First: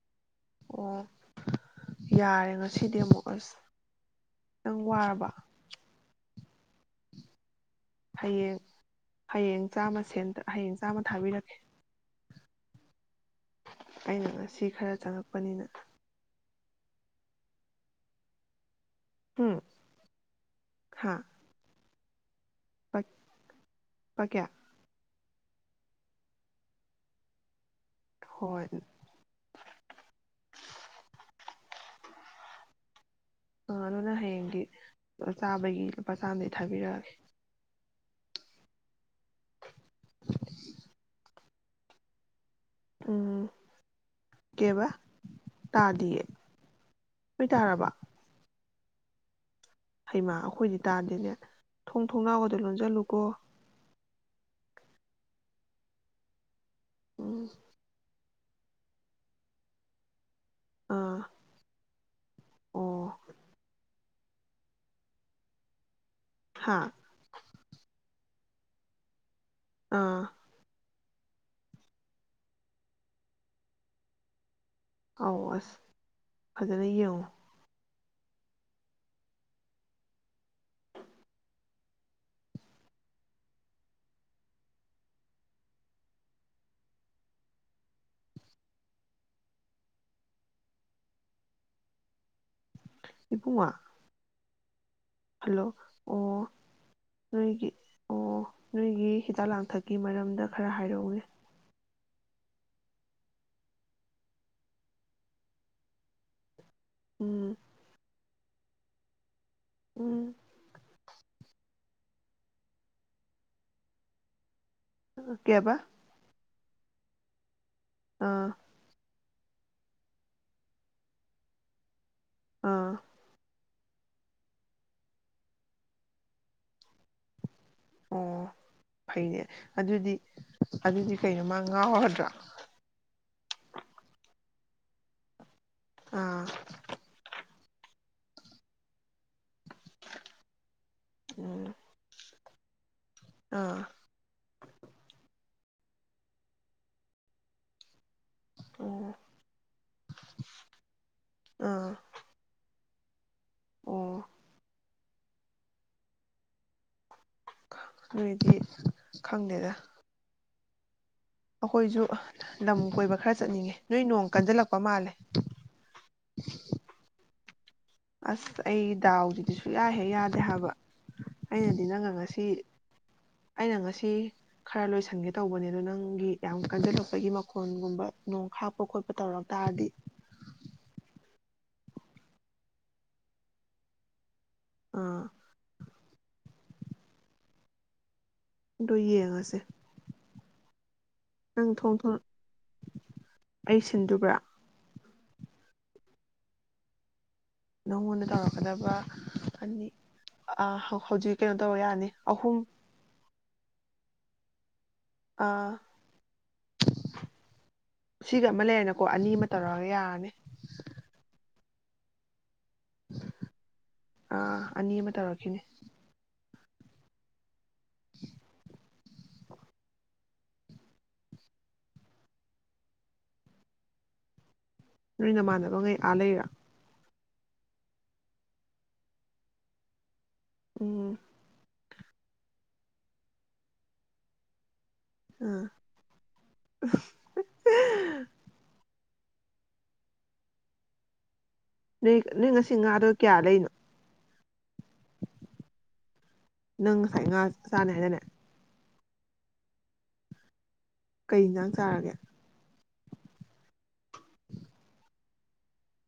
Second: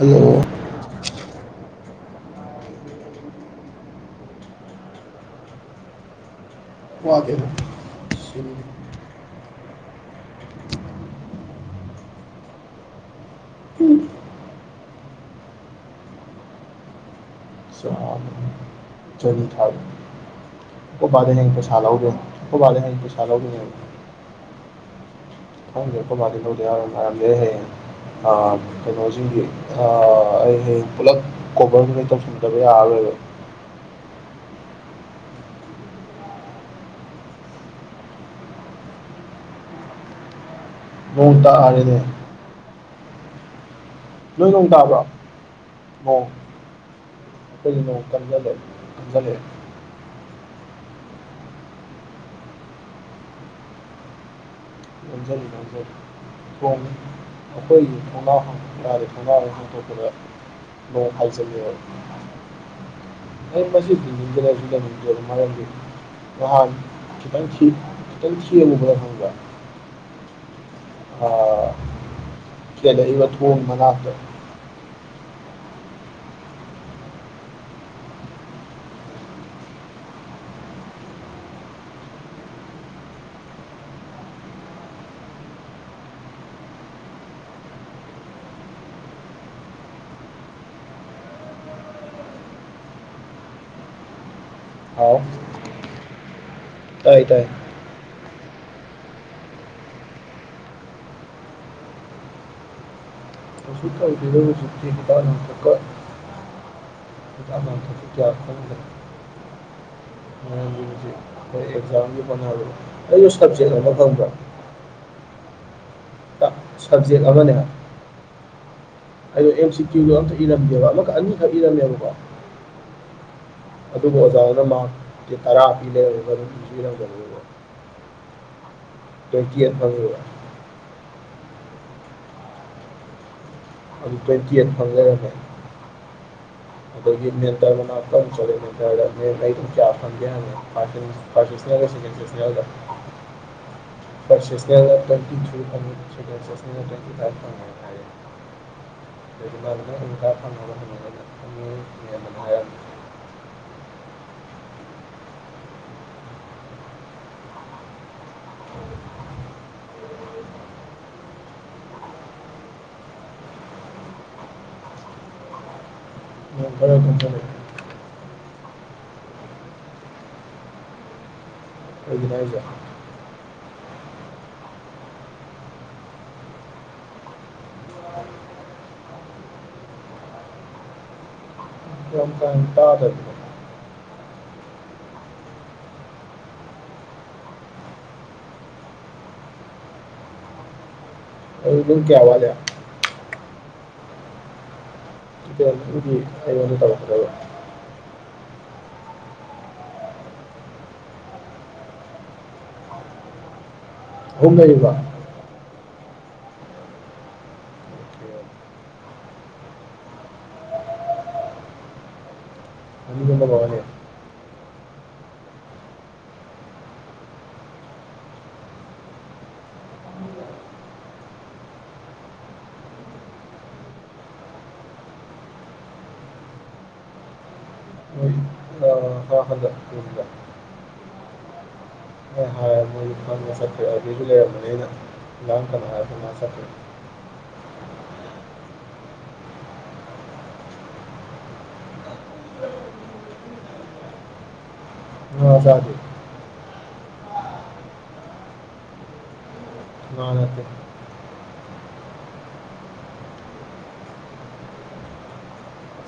ꯎ [unintelligible] ꯑꯣ ꯌꯥꯔꯦ ꯉꯁꯤꯗꯤ ꯑꯃꯨꯛ ꯑꯁ ꯅꯡ ꯋꯥꯔꯕ ꯋꯥꯗꯦꯗ ꯁꯨꯝ ꯍꯌꯦꯡ ꯍꯌꯦꯡ ꯆꯥꯝꯃ ꯍꯌꯦꯡ ꯆꯥꯝꯃ ꯊꯥꯕꯤꯔꯛꯀꯦ ꯑꯩꯅ ꯉꯁꯤ ꯈꯔ ꯆꯪꯉꯛꯄ ꯅꯨꯃꯤꯠꯅꯤ ꯆꯝ ꯆꯥꯅꯤ ꯎꯝ ꯊꯔ ꯍꯥ ꯑꯣꯕꯔꯅ ꯑꯩ ꯄꯁꯥ ꯂꯧꯗ ꯑꯈꯨꯕꯗꯩꯩ ꯍꯌꯦꯪ ꯂꯨꯄꯥ ꯄꯩꯁ ꯂꯧꯗꯣꯏꯅꯦꯕ ꯀꯌꯥ ꯈꯉꯗꯦ ꯑꯈꯨꯕꯗꯩꯩ ꯂꯧꯗ ꯌꯥꯔꯣꯏ ꯃꯔꯝꯗꯤ ꯍꯌꯦꯪ ꯑ ꯍꯣꯏ ꯀꯩꯅꯣꯖꯤꯒꯤ ꯑꯩ ꯍꯌꯦꯪ ꯄꯨꯂꯞ ꯀꯣꯕꯔꯁꯤ ꯂꯣꯏꯅ ꯇꯧꯖꯤꯟꯗꯔ꯭ꯗꯤ ꯌꯔꯔꯣꯏꯕ ꯑꯥ ꯑꯗꯨꯅ ꯍꯌꯦꯡꯗꯤ ꯆꯥꯕꯒꯤ ꯂꯨꯄꯥ ꯆꯥꯝꯒꯤ ꯊꯥꯕꯤꯔꯛꯑꯒꯦ [inaudible] ꯅꯣꯡ ꯇꯥꯔꯦꯅꯦ ꯎꯝ ꯅꯣꯏ ꯅꯣꯡ ꯀꯦꯕ ꯇꯥꯕ꯭ꯔꯣ ꯇꯥꯗꯤꯌꯦ ꯅꯣꯡ ꯅꯣꯏ ꯑꯩꯈꯣꯏꯗꯤ ꯇꯥꯔꯕ ꯅꯣꯡ ꯀꯟꯖꯜꯂꯦ ꯀꯟꯖꯜꯂꯦ ꯍꯩꯃ ꯑꯩꯈꯣꯏꯗꯤ ꯇꯥꯗꯦꯅꯦ ꯊꯣꯡ ꯊꯣꯡꯅꯥꯎꯒꯗꯣ ꯂꯣꯟꯖꯜꯂꯨꯀꯣ ꯂꯣꯟꯖꯜꯂꯤ ꯂꯣꯟꯖꯜꯂꯤ ꯀꯣꯝ ꯎꯝ ꯑꯩꯈꯣꯏꯒꯤ ꯊꯣꯡꯅꯥꯎ ꯍꯥꯡꯇꯣꯛ ꯌꯥꯔꯗꯤ ꯊꯣꯡꯅꯥꯎ ꯍꯥꯡꯇꯣꯛꯄꯗ ꯅꯣꯡ ꯑꯥ ꯍꯥꯏꯖꯜꯂꯦ ꯑꯣ [unintelligible] ꯍꯥ [unintelligible] ꯈꯤꯇꯪ ꯊꯦꯡꯉꯨꯕꯗ ꯈꯪꯕꯔ ꯑꯥ ꯑ ꯀꯦꯜꯂꯛꯏꯕ ꯊꯣꯡ ꯃꯅꯥꯛꯇ ꯑꯥꯎ ꯑꯁ ꯐꯖꯅ ꯌꯦꯡꯉꯨ ꯏꯄꯨꯡꯉꯣ ꯍꯥꯎ ꯍꯜꯂꯣ ꯑꯣ ꯇꯥꯏ ꯇꯥꯏ ꯅꯣꯏꯒꯤ ꯑꯣ ꯅꯣꯏꯒꯤ ꯍꯤꯗꯥꯛ ꯂꯥꯡꯊꯛꯀꯤ ꯃꯔꯝꯗ ꯈꯔ ꯍꯥꯏꯔꯛꯎꯅꯦ [unintelligible] ꯍꯤꯗꯥꯛ ꯂꯥꯡꯊꯛ ꯎꯝ ꯀꯌꯥ ꯐꯪ [unintelligible] ꯎꯝ ꯍꯣꯏ ꯑꯦꯛꯖꯥꯝꯒꯤ ꯍꯣꯠꯅꯕꯩ ꯁꯕꯖꯦꯛ ꯑꯃ ꯈꯪꯕ꯭ꯔꯥ ꯀꯩꯕ ꯇ- ꯁꯕꯖꯦꯛ ꯑꯃꯅꯦ ꯑꯥ ꯑꯩꯗꯣ ꯑꯦꯝ ꯁꯤ ꯀ꯭ꯌꯨꯗꯣ ꯑꯝꯇ ꯏꯔꯝꯗꯦꯕ ꯑꯃꯈꯛ ꯑꯅꯤꯈꯛ ꯏꯔꯝꯃꯦꯕꯀꯣ ꯑꯥ ꯑꯗꯨꯕꯨ ꯑꯣꯖꯥꯗꯨꯅ ꯃꯥꯛꯇꯤ ꯇꯔꯥ ꯄꯤ ꯂꯩꯔꯝꯃꯤꯕ ꯑꯗꯨꯝ ꯏꯖꯨ ꯏꯔꯝꯗꯕꯗꯨꯗ ꯑꯣ ꯐꯩꯅꯦ ꯇ꯭ꯋꯦꯟꯇꯤ ꯑꯩꯠ ꯑꯗꯨꯗꯤ ꯐꯪꯉꯦꯕ ꯑꯗꯨꯗꯤ ꯀꯩꯅꯣ ꯃꯥ ꯉꯥꯎꯔꯗ꯭ꯔꯥ ꯇ꯭ꯋꯦꯟꯇꯤ ꯑꯥꯏꯠ ꯐꯪ ꯂꯩꯔꯝꯃꯦ ꯑꯥ ꯑꯩꯈꯣꯏꯒꯤ ꯃꯦꯟꯇꯜ [unintelligible] [unintelligible] ꯎꯝ [unintelligible] ꯑꯥ [unintelligible] ꯑꯣ ꯑꯥ [unintelligible] ꯑꯣ ꯅꯣꯏꯗꯤ ꯈꯪꯗꯦꯗ ꯑꯩꯈꯣꯏꯁꯨ ꯂꯝ ꯀꯣꯏꯕ ꯈꯔ ꯆꯠꯅꯤꯡꯉꯦ ꯅꯣꯏ ꯅꯣꯡ ꯀꯟꯖꯜꯂꯛꯄ ꯃꯥꯜꯂꯦ ꯅꯣꯡ ꯈꯔ ꯀꯟꯁꯜꯂꯛꯑꯦ ꯑꯁ ꯑꯩ ꯗꯥꯎꯗꯨꯗꯤ ꯁꯨꯌꯥꯍꯦ ꯌꯥꯗꯦ ꯍꯥꯏꯕ ꯑꯩꯅꯗꯤ ꯅꯪ ꯀꯩꯒꯤꯅꯣ ꯉꯁꯤ ꯍꯥꯏꯁꯦ ꯑꯩꯅ ꯉꯁꯤ ꯈꯔ ꯂꯣꯏꯁꯤꯟꯒꯦ ꯇꯧꯕꯅꯦ ꯑꯗ ꯅꯪꯒꯤ ꯌꯥꯝ ꯀꯟꯁꯤꯜꯂꯣꯄꯒꯤ ꯃꯈꯣꯟꯒꯨꯝꯕ ꯅꯣꯡ ꯍꯥꯞꯄ ꯈꯣꯠꯄ ꯇꯧꯔ ꯇꯥꯔꯗꯤ ꯍ ꯇꯗꯣ [inaudible] ꯑꯥ ꯗꯤ ꯌꯦꯡꯉꯒꯦ ꯑ ꯑꯗꯨꯝ ꯀꯌꯥꯋꯥꯗ [inaudible] ꯑꯩ ꯁꯤꯟꯗꯨꯕ꯭ꯔꯥ ꯑꯩ ꯇꯕ ꯐꯕ [inaudible] ꯅꯉꯣꯟꯗ ꯇꯧꯔꯛꯀꯗꯕ ꯑꯅꯤ ꯍꯧꯖꯤꯛ ꯀꯩꯅꯣ ꯇꯧꯔ ꯌꯥꯅꯤ ꯑꯍꯨꯝ ꯑꯍꯨꯝ ꯂꯩꯔꯤꯕ [inaudible] ꯑ ꯁꯤꯒ ꯑꯃ ꯂꯩꯔꯦꯅꯀꯣ ꯑꯅꯤ ꯑꯃ ꯇꯧꯔꯒ ꯌꯥꯔꯅꯤ ꯑꯅꯤ ꯑꯃꯒ ꯋꯥꯠꯂꯤ ꯑꯥ ꯑꯅꯤ ꯑꯃ ꯇꯧꯔꯛꯈꯤꯅꯤ ꯅꯣꯏ ꯅꯃꯥꯟꯅꯕ ꯉꯩ ꯑꯥ ꯂꯩꯔꯥ ꯍ ꯍꯖꯦ ꯎ [inaudible] ꯎꯝ ꯃꯣꯏꯅ ꯍꯥꯏꯔ [unintelligible] [inaudible] ꯎꯝ ꯉ ꯁꯦ [inaudible] ꯅꯣꯏ ꯅꯣꯏ ꯉꯁꯤ ꯉꯥꯗ ꯀꯌꯥ ꯂꯩꯔꯤꯅꯣ [unintelligible] ꯅꯪ ꯉꯁꯥꯏ ꯉꯥ ꯆꯥꯅꯤ ꯍꯥꯏꯗꯥꯏꯅꯦ ꯉꯥ ꯅꯠꯇꯦ ꯀꯩ ꯏꯟꯖꯥꯡ ꯆꯥꯔꯒꯦ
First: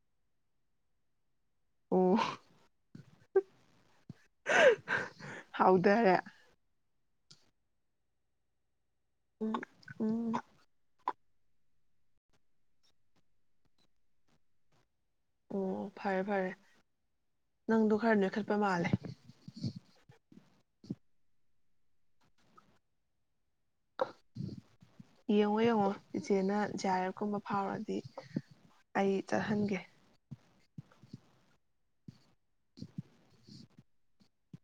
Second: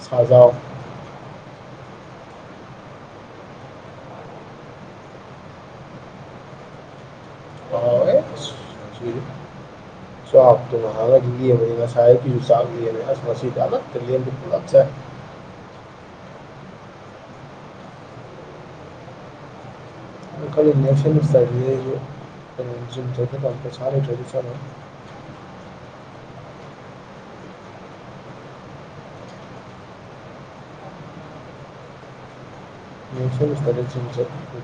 ꯁꯥꯖꯥꯎ [inaudible] ꯑꯣ [inaudible] ꯍꯥꯎꯗꯔꯦ ꯍꯥꯎꯋꯦ ꯎꯝ ꯎꯝ ꯁꯣꯇꯅꯥꯟꯂ ꯌꯂꯤꯌꯥ [inaudible] [unintelligible] ꯑꯣ ꯐꯔꯦ ꯐꯔꯦ ꯅꯪꯗꯣ ꯈꯔ ꯅꯦꯈꯠꯄ ꯃꯥꯜꯂꯦ ꯈꯜꯂꯤꯅꯦ ꯐꯦꯃꯤꯁꯇꯨꯝ [inaudible] [unintelligible] [unintelligible] ꯄꯩꯁꯥ ꯂꯩꯇꯔꯗꯤ ꯆꯠꯂꯣꯏ [inaudible] ꯌꯦꯡꯉꯣ ꯌꯦꯡꯉꯣ ꯏꯆꯦꯅ ꯖ ꯑꯥꯌꯔ ꯑꯦꯞ ꯀꯨꯝꯕ ꯐꯥꯎꯔꯗꯤ ꯑꯩ ꯆꯠꯍꯟꯒꯦ [inaudible]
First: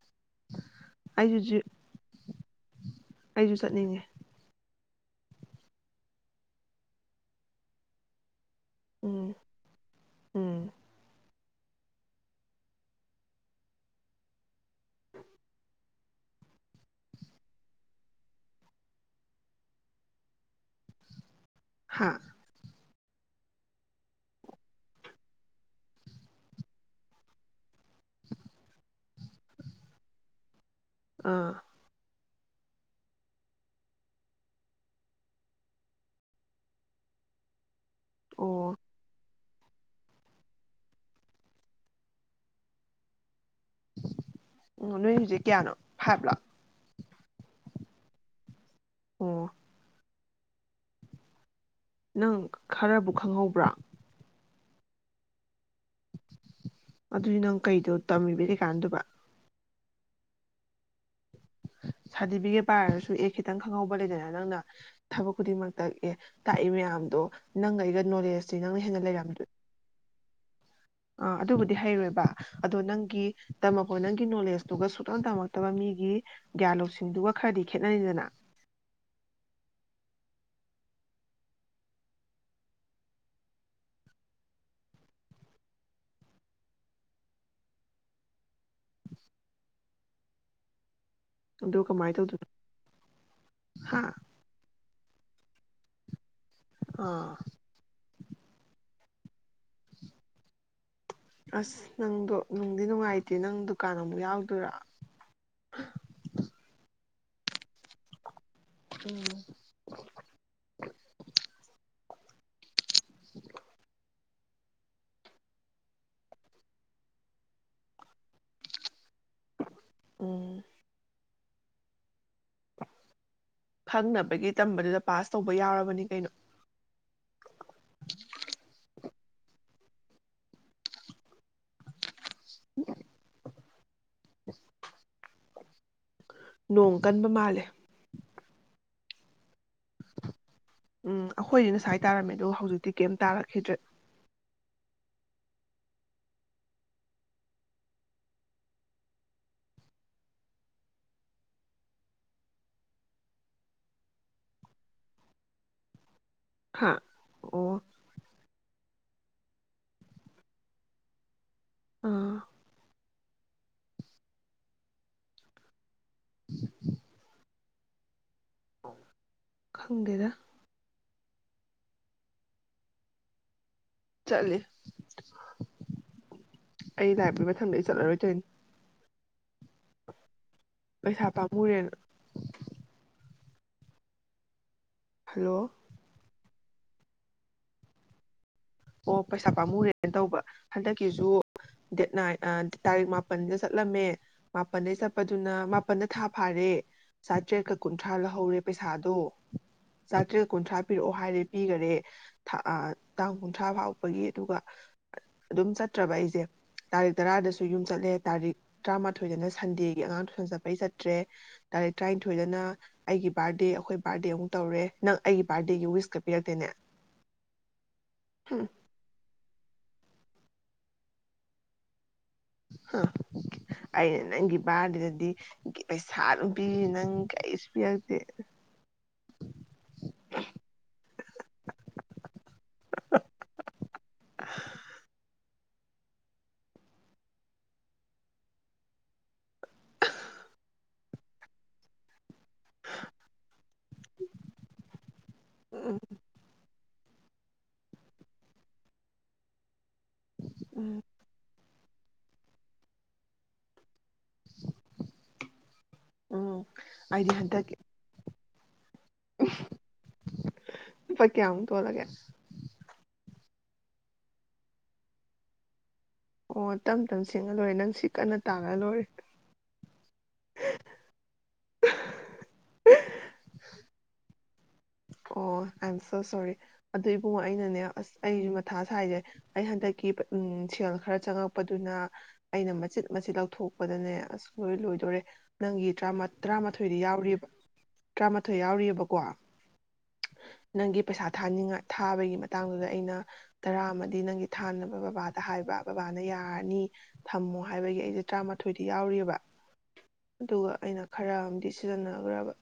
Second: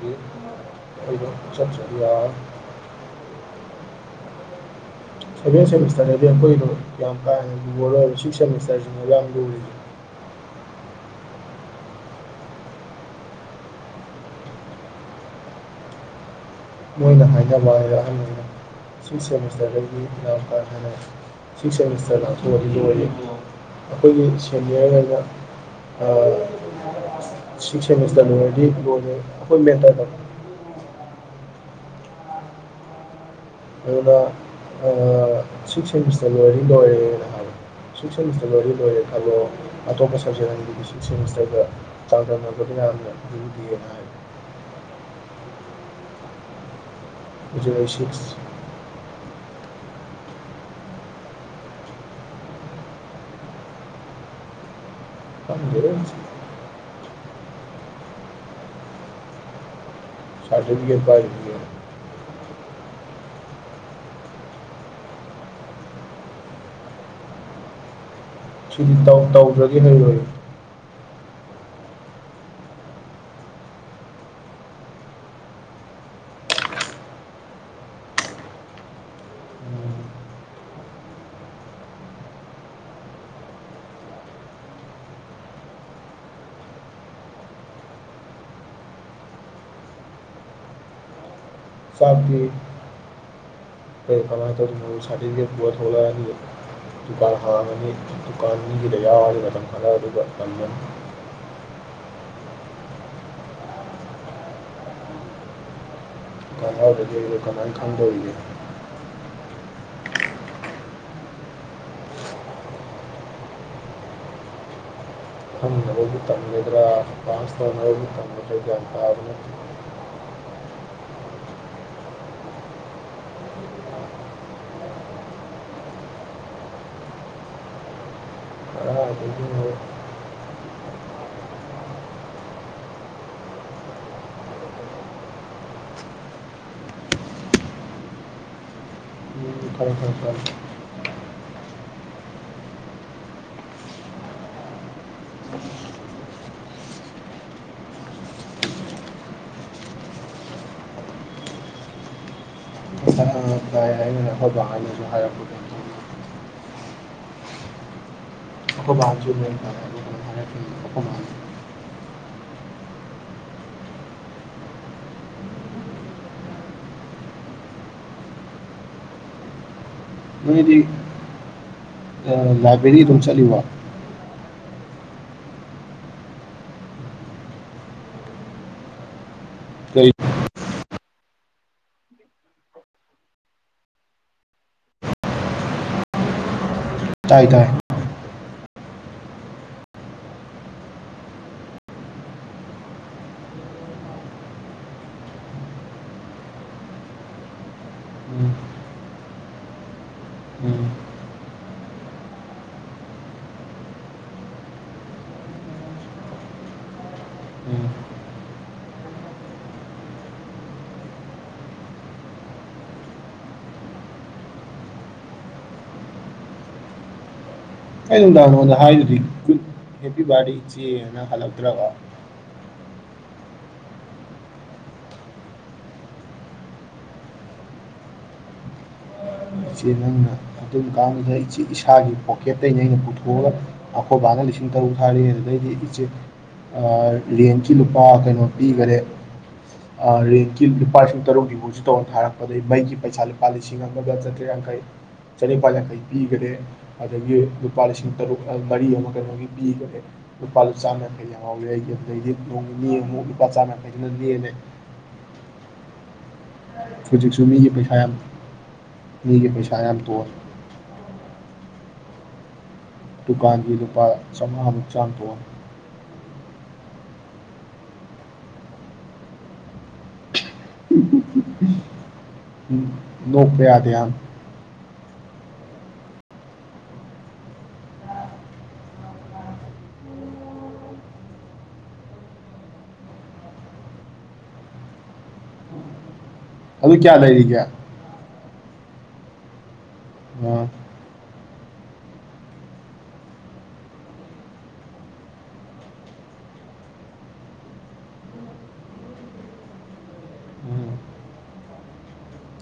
ꯑꯩꯁꯨ [unintelligible] ꯑꯩꯁꯨ [inaudible] ꯆꯠꯅꯤꯡꯉꯦ ꯁꯦꯚꯦꯟ ꯁꯦꯃꯤꯁꯇꯔꯗꯗꯤ ꯑꯩꯈꯣꯏꯗꯣ ꯌꯥꯝ ꯀꯥ ꯍꯟꯅ ꯂꯕꯔꯣꯏꯔ ꯁꯤꯛꯁ ꯁꯦꯃꯤꯁꯇꯔꯁꯤꯅꯦ ꯌꯥꯝ ꯎꯝ ꯂꯨꯔꯤꯁꯦ ꯎꯝ [unintelligible] ꯃꯣꯏꯅ ꯍꯥꯏꯅꯕ ꯍꯥꯏꯕ ꯑꯍꯟꯅ ꯁꯤ ꯁꯦꯃꯤꯁꯇꯔꯗꯒꯤꯗꯤ ꯌꯥꯝ ꯀꯥ ꯍꯦꯅ ꯁꯤꯛꯁ ꯍꯥ ꯁꯦꯃꯤꯁꯇꯔ [unintelligible] [inaudible] ꯑꯩꯈꯣꯏꯒꯤ ꯁꯦꯅꯤꯌꯔ ꯑꯣꯏꯅ ꯁꯤꯛꯁ ꯁꯦꯃꯤꯁꯇꯔ ꯂꯣꯏꯔꯗꯤ ꯂꯣꯟꯅꯦ ꯑꯩꯈꯣꯏ ꯃꯦꯟꯇ ꯇ ꯑꯥ ꯑꯗꯨꯅ ꯁꯤꯛꯁ ꯁꯦꯃꯤꯁꯇꯔ ꯂꯣꯏꯔꯤ ꯂꯣꯏꯔꯦꯅ ꯍꯥꯏ ꯁꯤꯛꯁ ꯁꯦꯃꯤꯁꯇꯔ ꯑꯣ ꯂꯣꯏꯔꯗꯤ ꯂꯣꯏꯔꯦ ꯈꯜꯂꯣ ꯑꯇꯣꯞꯄ ꯁꯕꯖꯦꯛ ꯑꯅꯤꯗꯨꯗꯤ ꯁꯤꯛꯁ ꯁꯦꯃꯤꯁꯇꯔꯒ ꯆꯥꯡꯗꯝꯅꯕꯗ ꯌꯥꯝꯅ ꯂꯨꯗꯦꯅ ꯍꯥꯏꯕ ꯑꯣ ꯅꯣꯏ ꯍꯧꯖꯤꯛ ꯀꯌꯥꯅꯣ ꯐꯥꯏꯕ꯭ꯂꯣ ꯍꯧꯖꯤꯛ ꯑꯩ ꯁꯤꯛꯁ ꯑꯣ ꯅꯪ ꯈꯔꯕꯨ ꯈꯪꯍꯧꯕ꯭ꯔꯥ ꯈꯪꯗꯦ ꯑꯗꯨꯗꯤ ꯅꯪ ꯀꯩꯗꯣ ꯇꯝꯃꯤꯕꯩ ꯀꯩ ꯀꯥꯟꯗꯨꯕ ꯁꯔꯇꯤꯐꯤꯀꯦꯠ ꯁꯥꯔꯇꯤꯐꯤꯀꯦꯠ ꯄꯥꯏꯔꯁꯨ ꯑꯦ ꯈꯤꯇꯪ ꯈꯪꯍꯧꯕ ꯂꯩꯗꯅ ꯅꯪꯅ ꯊꯕꯛ ꯈꯨꯗꯤꯡꯃꯛꯇ ꯑꯦ ꯇꯥꯛꯏ ꯃꯌꯥꯝꯗꯣ ꯅꯪꯒ ꯑꯩꯒ ꯅꯣꯂꯦꯖ ꯁꯤꯗꯤ ꯇꯧ ꯇꯧꯗ꯭ꯔꯗꯤ ꯍꯩꯔꯣꯏ ꯑꯥ ꯑꯗꯨꯕꯨꯗꯤ ꯍꯩꯔꯣꯏꯕ ꯑꯗꯣ ꯅꯪꯒꯤ ꯇꯝꯃꯛꯄ ꯅꯪꯒꯤ ꯅꯣꯂꯦꯖꯇꯨꯒ ꯁꯨꯛꯇꯝ ꯇꯝꯃꯛꯇꯕ ꯃꯤꯒꯤ ꯒ꯭ꯌꯥꯟ ꯂꯧꯁꯤꯡꯗꯨꯒ ꯈꯔꯗꯤ ꯈꯦꯠꯅꯔꯤꯗꯅ ꯑꯗꯨ ꯀꯃꯥꯏ ꯇꯧꯗꯣꯏꯅꯣ ꯍꯥ ꯑꯩ ꯀꯃꯥꯏ ꯇꯧꯗꯨꯅꯣ ꯁꯥꯔꯗꯤꯕꯤꯒꯦꯠ ꯄꯨꯔꯥ ꯊꯣꯔꯛꯑꯅꯤ ꯑꯥ ꯇꯨꯀꯥꯟ ꯍꯥꯡꯉꯥꯅꯤ ꯇꯗꯨꯀꯥꯟ ꯃꯤꯒꯤ ꯌꯥ ꯍꯥꯏꯒꯗ ꯄꯔ ꯑꯣꯗꯀ ꯀꯗ ꯑꯁ ꯅꯪꯗꯣ ꯅꯨꯡꯗꯤ ꯅꯨꯡꯉꯥꯏꯇꯦ ꯅꯪ ꯗꯨꯀꯥꯟ ꯑꯃꯨꯛ ꯌꯥꯎꯗꯣꯏꯔ ꯀꯅꯥꯗꯗꯤ ꯀꯃꯥꯏꯅ ꯈꯪꯗꯧꯔꯤꯒꯦ ꯎꯝ ꯈꯪꯅꯕꯕꯨ ꯇꯝꯒꯗ꯭ꯔꯥ ꯄꯥꯁ ꯇꯧꯅꯕꯕꯨ ꯇꯝꯒꯗ꯭ꯔꯥ ꯒ꯭ꯌꯥꯟ ꯇꯥꯕꯅꯠꯇꯦ ꯑꯣ ꯈꯪꯅꯕꯒꯤ ꯇꯝꯕꯗꯨꯗ ꯄꯥꯁ ꯇꯧꯕ ꯌꯥꯎꯔꯕꯅꯤ ꯀꯩꯅꯣ ꯑ ꯑꯗꯨ ꯍ ꯎꯝ ꯅꯣꯡ ꯀꯟꯕ ꯃꯥꯜꯂꯦ ꯐꯔꯦ ꯐꯔꯦ ꯐꯔꯦ ꯎꯝ ꯑꯩꯈꯣꯏꯗꯤ ꯉꯁꯁꯥꯏ ꯇꯥꯔꯝꯃꯦ ꯑꯗꯣ ꯍꯧꯖꯤꯛꯇꯤ ꯀꯩꯝ ꯇꯥꯔꯛꯈꯤꯗ꯭ꯔꯦ ꯌꯥ ꯍꯥꯏꯅ ꯑꯩꯈꯣꯏꯕꯍꯣꯏꯅꯁꯨ ꯍꯥꯏꯔꯛꯄ ꯍꯥ ꯑꯣ ꯑꯩꯈꯣꯏ ꯕꯥ ꯍꯣꯏꯖꯨ ꯑꯈꯣꯏꯃꯁꯨ ꯑꯥ ꯈꯪꯗꯦꯗ ꯅꯣꯏꯗꯤ ꯑꯥ ꯂꯥꯏꯕ꯭ꯔꯦꯔꯤ ꯑꯗꯨꯝ ꯆꯠꯂꯤꯕ ꯆꯠꯂꯤ ꯑꯩ ꯂꯥꯏꯕꯔꯤ ꯃꯊꯪꯗꯩ ꯆꯠꯂꯔꯣꯏ ꯇꯣꯏꯅꯤ ꯀꯔꯤ ꯄꯩꯁꯥ ꯄꯥꯝꯃꯨꯔꯦꯅ ꯍꯜꯂꯣ ꯇꯥꯏ ꯇꯥꯏ ꯑꯣ ꯄꯩꯁꯥ ꯄꯥꯝꯃꯨꯔꯦꯅ ꯇꯧꯕ ꯍꯟꯗꯛꯀꯤꯖꯨ ꯗꯦꯠ ꯅꯥꯏꯟ ꯇꯥꯔꯤꯛ ꯃꯥꯄꯜꯗ ꯆꯠꯂꯝꯃꯦ ꯃꯥꯄꯜꯗꯩ ꯆꯠꯄꯗꯨꯅ ꯃꯥꯄꯜꯗ ꯊꯥ ꯐꯥꯔꯦ ꯆꯥꯇ꯭ꯔꯦꯠꯀ ꯀꯨꯟꯊ꯭ꯔꯥ ꯎꯝ ꯂꯧꯍꯧꯔꯦ ꯄꯩꯁꯥꯗꯣ ꯆꯥꯇ꯭ꯔꯦꯠꯀ ꯎꯝ ꯀꯨꯟꯊ꯭ꯔꯥ ꯄꯤꯔꯛꯑꯣ ꯍꯥꯏꯔꯦ ꯄꯤꯈꯔꯦ ꯊꯥ ꯇꯥꯡ ꯀꯨꯟꯊ꯭ꯔꯥ ꯐꯥꯎꯕꯒꯤ ꯑꯗꯨꯒ ꯑꯗꯨꯝ ꯆꯠꯇ꯭ꯔꯕ ꯑꯩꯁꯦ ꯇꯥꯔꯤꯛ ꯇꯔꯥꯗꯁꯨ ꯌꯨꯝ ꯎꯝ ꯆꯠꯂꯦ ꯇꯥꯔꯤꯛ ꯇꯔꯥꯃꯥꯊꯣꯏꯗꯅ ꯁꯟꯗꯦꯒꯤ ꯑꯉꯥꯡ ꯇꯨꯁꯟ ꯆꯠꯄꯩ ꯆꯠꯇ꯭ꯔꯦ ꯇꯥꯔꯤꯛ ꯇꯔꯥꯅꯤꯊꯣꯏꯗꯅ ꯑꯩꯒꯤ ꯕꯥꯔꯗꯦ ꯑꯩꯈꯣꯏ ꯕꯥꯔꯗꯦ ꯑꯃꯨꯛ ꯇꯧꯔꯦ ꯅꯪ ꯑꯩꯒꯤ ꯕꯥꯔꯗꯦꯒꯤ ꯋꯤꯁꯀ ꯄꯤꯔꯛꯇꯦꯅꯦ ꯑꯩ ꯅꯨꯡꯗꯥꯡ ꯍꯝ ꯅꯉꯣꯟꯗ ꯍꯥꯏꯗꯨꯗꯤ ꯍꯦꯄꯤ ꯕꯥꯔꯗꯦ ꯏꯆꯦꯅ ꯈꯜꯂꯛꯇ꯭ꯔꯒ ꯍ ꯑꯩꯅ ꯅꯪꯒꯤ ꯕꯥꯔꯗꯦꯗꯗꯤ ꯄꯩꯁꯥ ꯑꯗꯨꯝ ꯄꯤ ꯅꯪ ꯀꯔꯤꯁꯨ ꯄꯤꯔꯛꯇꯦ꯫ ꯏꯆꯦ ꯅꯪꯅ ꯑꯗꯨꯝ ꯀꯥꯟꯗꯨꯗ ꯏꯆꯦ ꯏꯁꯥꯒꯤ ꯄꯣꯀꯦꯠꯇꯇꯩꯩꯅ ꯑꯩꯅ ꯄꯨꯊꯣꯛꯑꯒ ꯑꯩꯈꯣꯏꯕꯥꯅ ꯂꯤꯁꯤꯡ ꯇꯔꯨꯛ ꯊꯥꯔꯤꯑ ꯑꯗꯨꯗꯩꯗꯤ ꯏꯆꯦ ꯑꯥ ꯔꯦꯟꯀꯤ ꯂꯨꯄꯥ ꯀꯩꯅꯣ ꯄꯤꯒꯔꯦ ꯑꯥ ꯔꯦꯟꯀꯤ ꯂꯨꯄꯥ ꯂꯤꯁꯤꯡ ꯇꯔꯨꯛꯀꯤ ꯗꯤꯄꫭꯁꯤꯠ ꯇꯧꯔ ꯊꯥꯔꯛ ꯑꯗꯩ ꯃꯩꯒꯤ ꯄꯩꯁꯥ ꯂꯨꯄꯥ ꯂꯤꯁꯤꯡ ꯑꯃ ꯑꯃꯒ ꯆꯠ ꯃꯈꯩ ꯆꯅꯤꯄꯥꯜ ꯎꯝ ꯌꯪꯈꯩ ꯄꯤꯒꯔꯦ ꯑꯗꯒꯤ ꯂꯨꯄꯥ ꯂꯤꯁꯤꯡ ꯇꯔꯨꯛ ꯃꯔꯤ ꯑꯃ ꯀꯩꯅꯣꯒꯤ ꯄꯤꯒꯔꯦ꯫ ꯂꯨꯄꯥ ꯎꯝ ꯆꯥꯝꯃ ꯌꯪꯈꯩ ꯂꯦꯝꯍꯧꯏ ꯑꯧꯒꯤ꯫ ꯑꯗꯩꯗꯤ ꯅꯣꯡ ꯅꯤ-ꯅꯤ ꯑꯃꯨꯛ ꯂꯨꯄꯥ ꯆꯥꯝ ꯌꯪꯈꯩꯗꯨꯅ ꯂꯦꯝꯑꯦ꯫ ꯎꯝ ꯑꯩꯗꯤ ꯍꯧꯖꯤꯛꯁꯨ ꯃꯤꯒꯤ ꯍꯟꯗꯛꯀꯤ ꯄꯩꯁꯥ ꯌꯥꯝ ꯃꯤꯒꯤ ꯄꯩꯁꯥ ꯌꯥꯝ ꯇꫭꯟ ꯇꯣ ꯂꯒꯦ ꯗꯨꯀꯥꯟꯒꯤ ꯂꯨꯄꯥ ꯆꯥꯝꯃꯉꯥꯃꯨꯛ ꯆꯥꯡ ꯇꫭꯟ ꯑꯣ ꯇꯝ ꯇꯝ ꯁꯤꯡꯑ ꯂꯣꯏꯔꯦ ꯅꯪ ꯁꯤ ꯀꯟꯅ ꯇꯥꯒ ꯂꯣꯏꯔꯦ꯫ ꯅꫭꯛꯄ ꯌꯥꯗꯦ ꯌꯥꯝ꯫ ꯑꯣ ꯑꯥꯏ ꯑꯦꯝ ꯁꯣ ꯁꯣꯔꯤ ꯑꯗꯨ ꯏꯕꯨꯡꯉ ꯑꯩꯅꯅꯦ ꯑꯁ ꯑꯩꯁꯨ ꯃꯊꯥ ꯁꯥꯏꯖꯦ ꯑꯩ ꯍꯟꯗꯛꯀꯤ ꯄ ꯝꯝ ꯁꯦꯜ ꯈꯔ ꯆꯪꯉꯛꯄꯗꯨꯅꯥ ꯑꯩꯅ ꯃꯆꯤꯠ ꯃꯆꯦꯠ ꯂꯧꯊꯣꯛꯄꯗꯅꯦ ꯑꯁ ꯂꯣꯏ ꯂꯣꯏꯗꯣꯔꯦ ꯅꯪꯒꯤ ꯇꯔꯥꯃ ꯇꯔꯥꯃꯥꯊꯣꯏꯗ ꯑꯗꯨ ꯀꯌꯥ ꯌꯥꯎꯔꯤꯕ ꯂꯩꯔꯤꯒꯦ ꯇꯔꯥ ꯊ ꯌꯥꯎꯔꯤꯑꯕꯀꯣ ꯅꯪꯒꯤ ꯄꯩꯁꯥ ꯊꯥꯅꯤꯡꯉꯥꯏ ꯊꯥꯕꯒꯤ ꯃꯇꯥꯡꯗꯨꯗ ꯑꯩꯅ ꯇꯔꯥ ꯑꯃꯗꯤ ꯅꯪꯒꯤ ꯊꯥꯅꯕ ꯕꯕꯥꯗ ꯍꯥꯏꯕ ꯕꯕꯥꯅ ꯌꯥꯔꯅꯤ ꯊꯝꯃꯣ ꯍꯥꯏꯕꯒꯤ ꯑꯩꯁꯦ ꯇꯔꯥꯃꯥꯊꯣꯏꯗꯤ ꯌꯥꯎꯔꯤꯑꯕ ꯑꯗꯨꯒ ꯑꯩꯅ ꯈꯔ ꯑꯃꯗꯤ ꯁꯤꯖꯤꯟꯅꯈ꯭ꯔꯕ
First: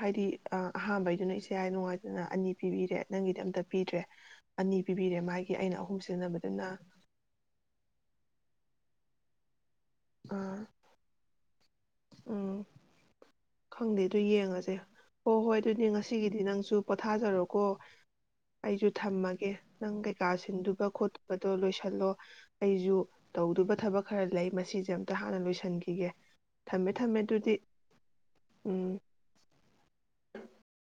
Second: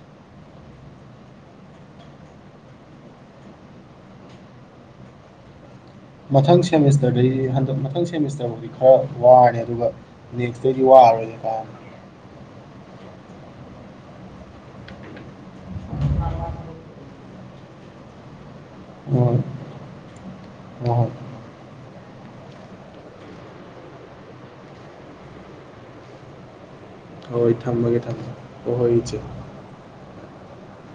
ꯍꯥꯏꯗꯤ ꯑ ꯑꯍꯥꯝꯕꯩꯗꯨꯅ ꯏꯆꯦ ꯑꯥꯏ ꯅꯨꯡꯉꯥꯏꯇꯅ ꯑꯅꯤ ꯄꯤꯕꯤꯔꯦ ꯅꯪꯒꯤꯗꯤ ꯑꯝꯇ ꯄꯤꯗ꯭ꯔꯦ ꯑꯅꯤ ꯄꯤꯕꯤꯔꯦ ꯃꯥꯒꯤ ꯑꯩꯅ ꯑꯍ ꯃꯊꯪ ꯁꯦꯃꯤꯁꯇꯔꯗꯩꯗꯤ ꯍꯟꯗꯛ ꯃꯊꯪ ꯁꯦꯃꯤꯁꯇꯔꯕꯨꯗꯤ ꯈꯔ ꯋꯥꯔ ꯑꯗꯨꯒ ꯑꯥ ꯅꯦꯛꯁꯇꯩꯗꯤ ꯋꯥꯔꯔꫭꯏꯗ ꯀꯥꯏ ꯎꯝ ꯈꯪꯗꯦ ꯑꯗꯨ ꯌꯦꯡꯉꯁꯦ ꯍꯣꯏ ꯍꯣꯏ ꯑꯗꯨꯗꯤ ꯉꯁꯤꯒꯤꯗꯤ ꯅꯪꯁꯨ ꯄꯣꯊꯥꯖꯔꯣꯀꯣ꯫ ꯑꯩꯁꯨ ꯍꯣꯏ ꯊꯝꯃꯒꯦ ꯅꯪꯒꯤ ꯀꯥ ꯁꯤꯟꯗꯨꯕ ꯍꯣꯏ ꯈꯣꯠꯇꯨꯕꯗꯣ ꯂꯣꯏꯁꯤꯜꯂꯣ ꯑꯩꯁꯨ ꯇꯧꯗꯨꯕ ꯊꯕꯛ ꯈꯔ ꯂꯩ ꯃꯁꯤꯁꯦ ꯑꯝꯇ ꯍꯥꯟꯅ ꯂꯣꯏꯁꯤꯟꯈꯤꯒꯦ ꯊꯝꯃꯦ ꯊꯝꯃꯦ꯫ ꯍꯣꯏ ꯑꯗꯨꯗꯤ ꯊꯝꯃꯒꯦ ꯊꯝꯃꯒꯦ꯫ ꯍꫭꯏ ꯎꯝ ꯍꫭꯏ ꯏꯆꯦ꯫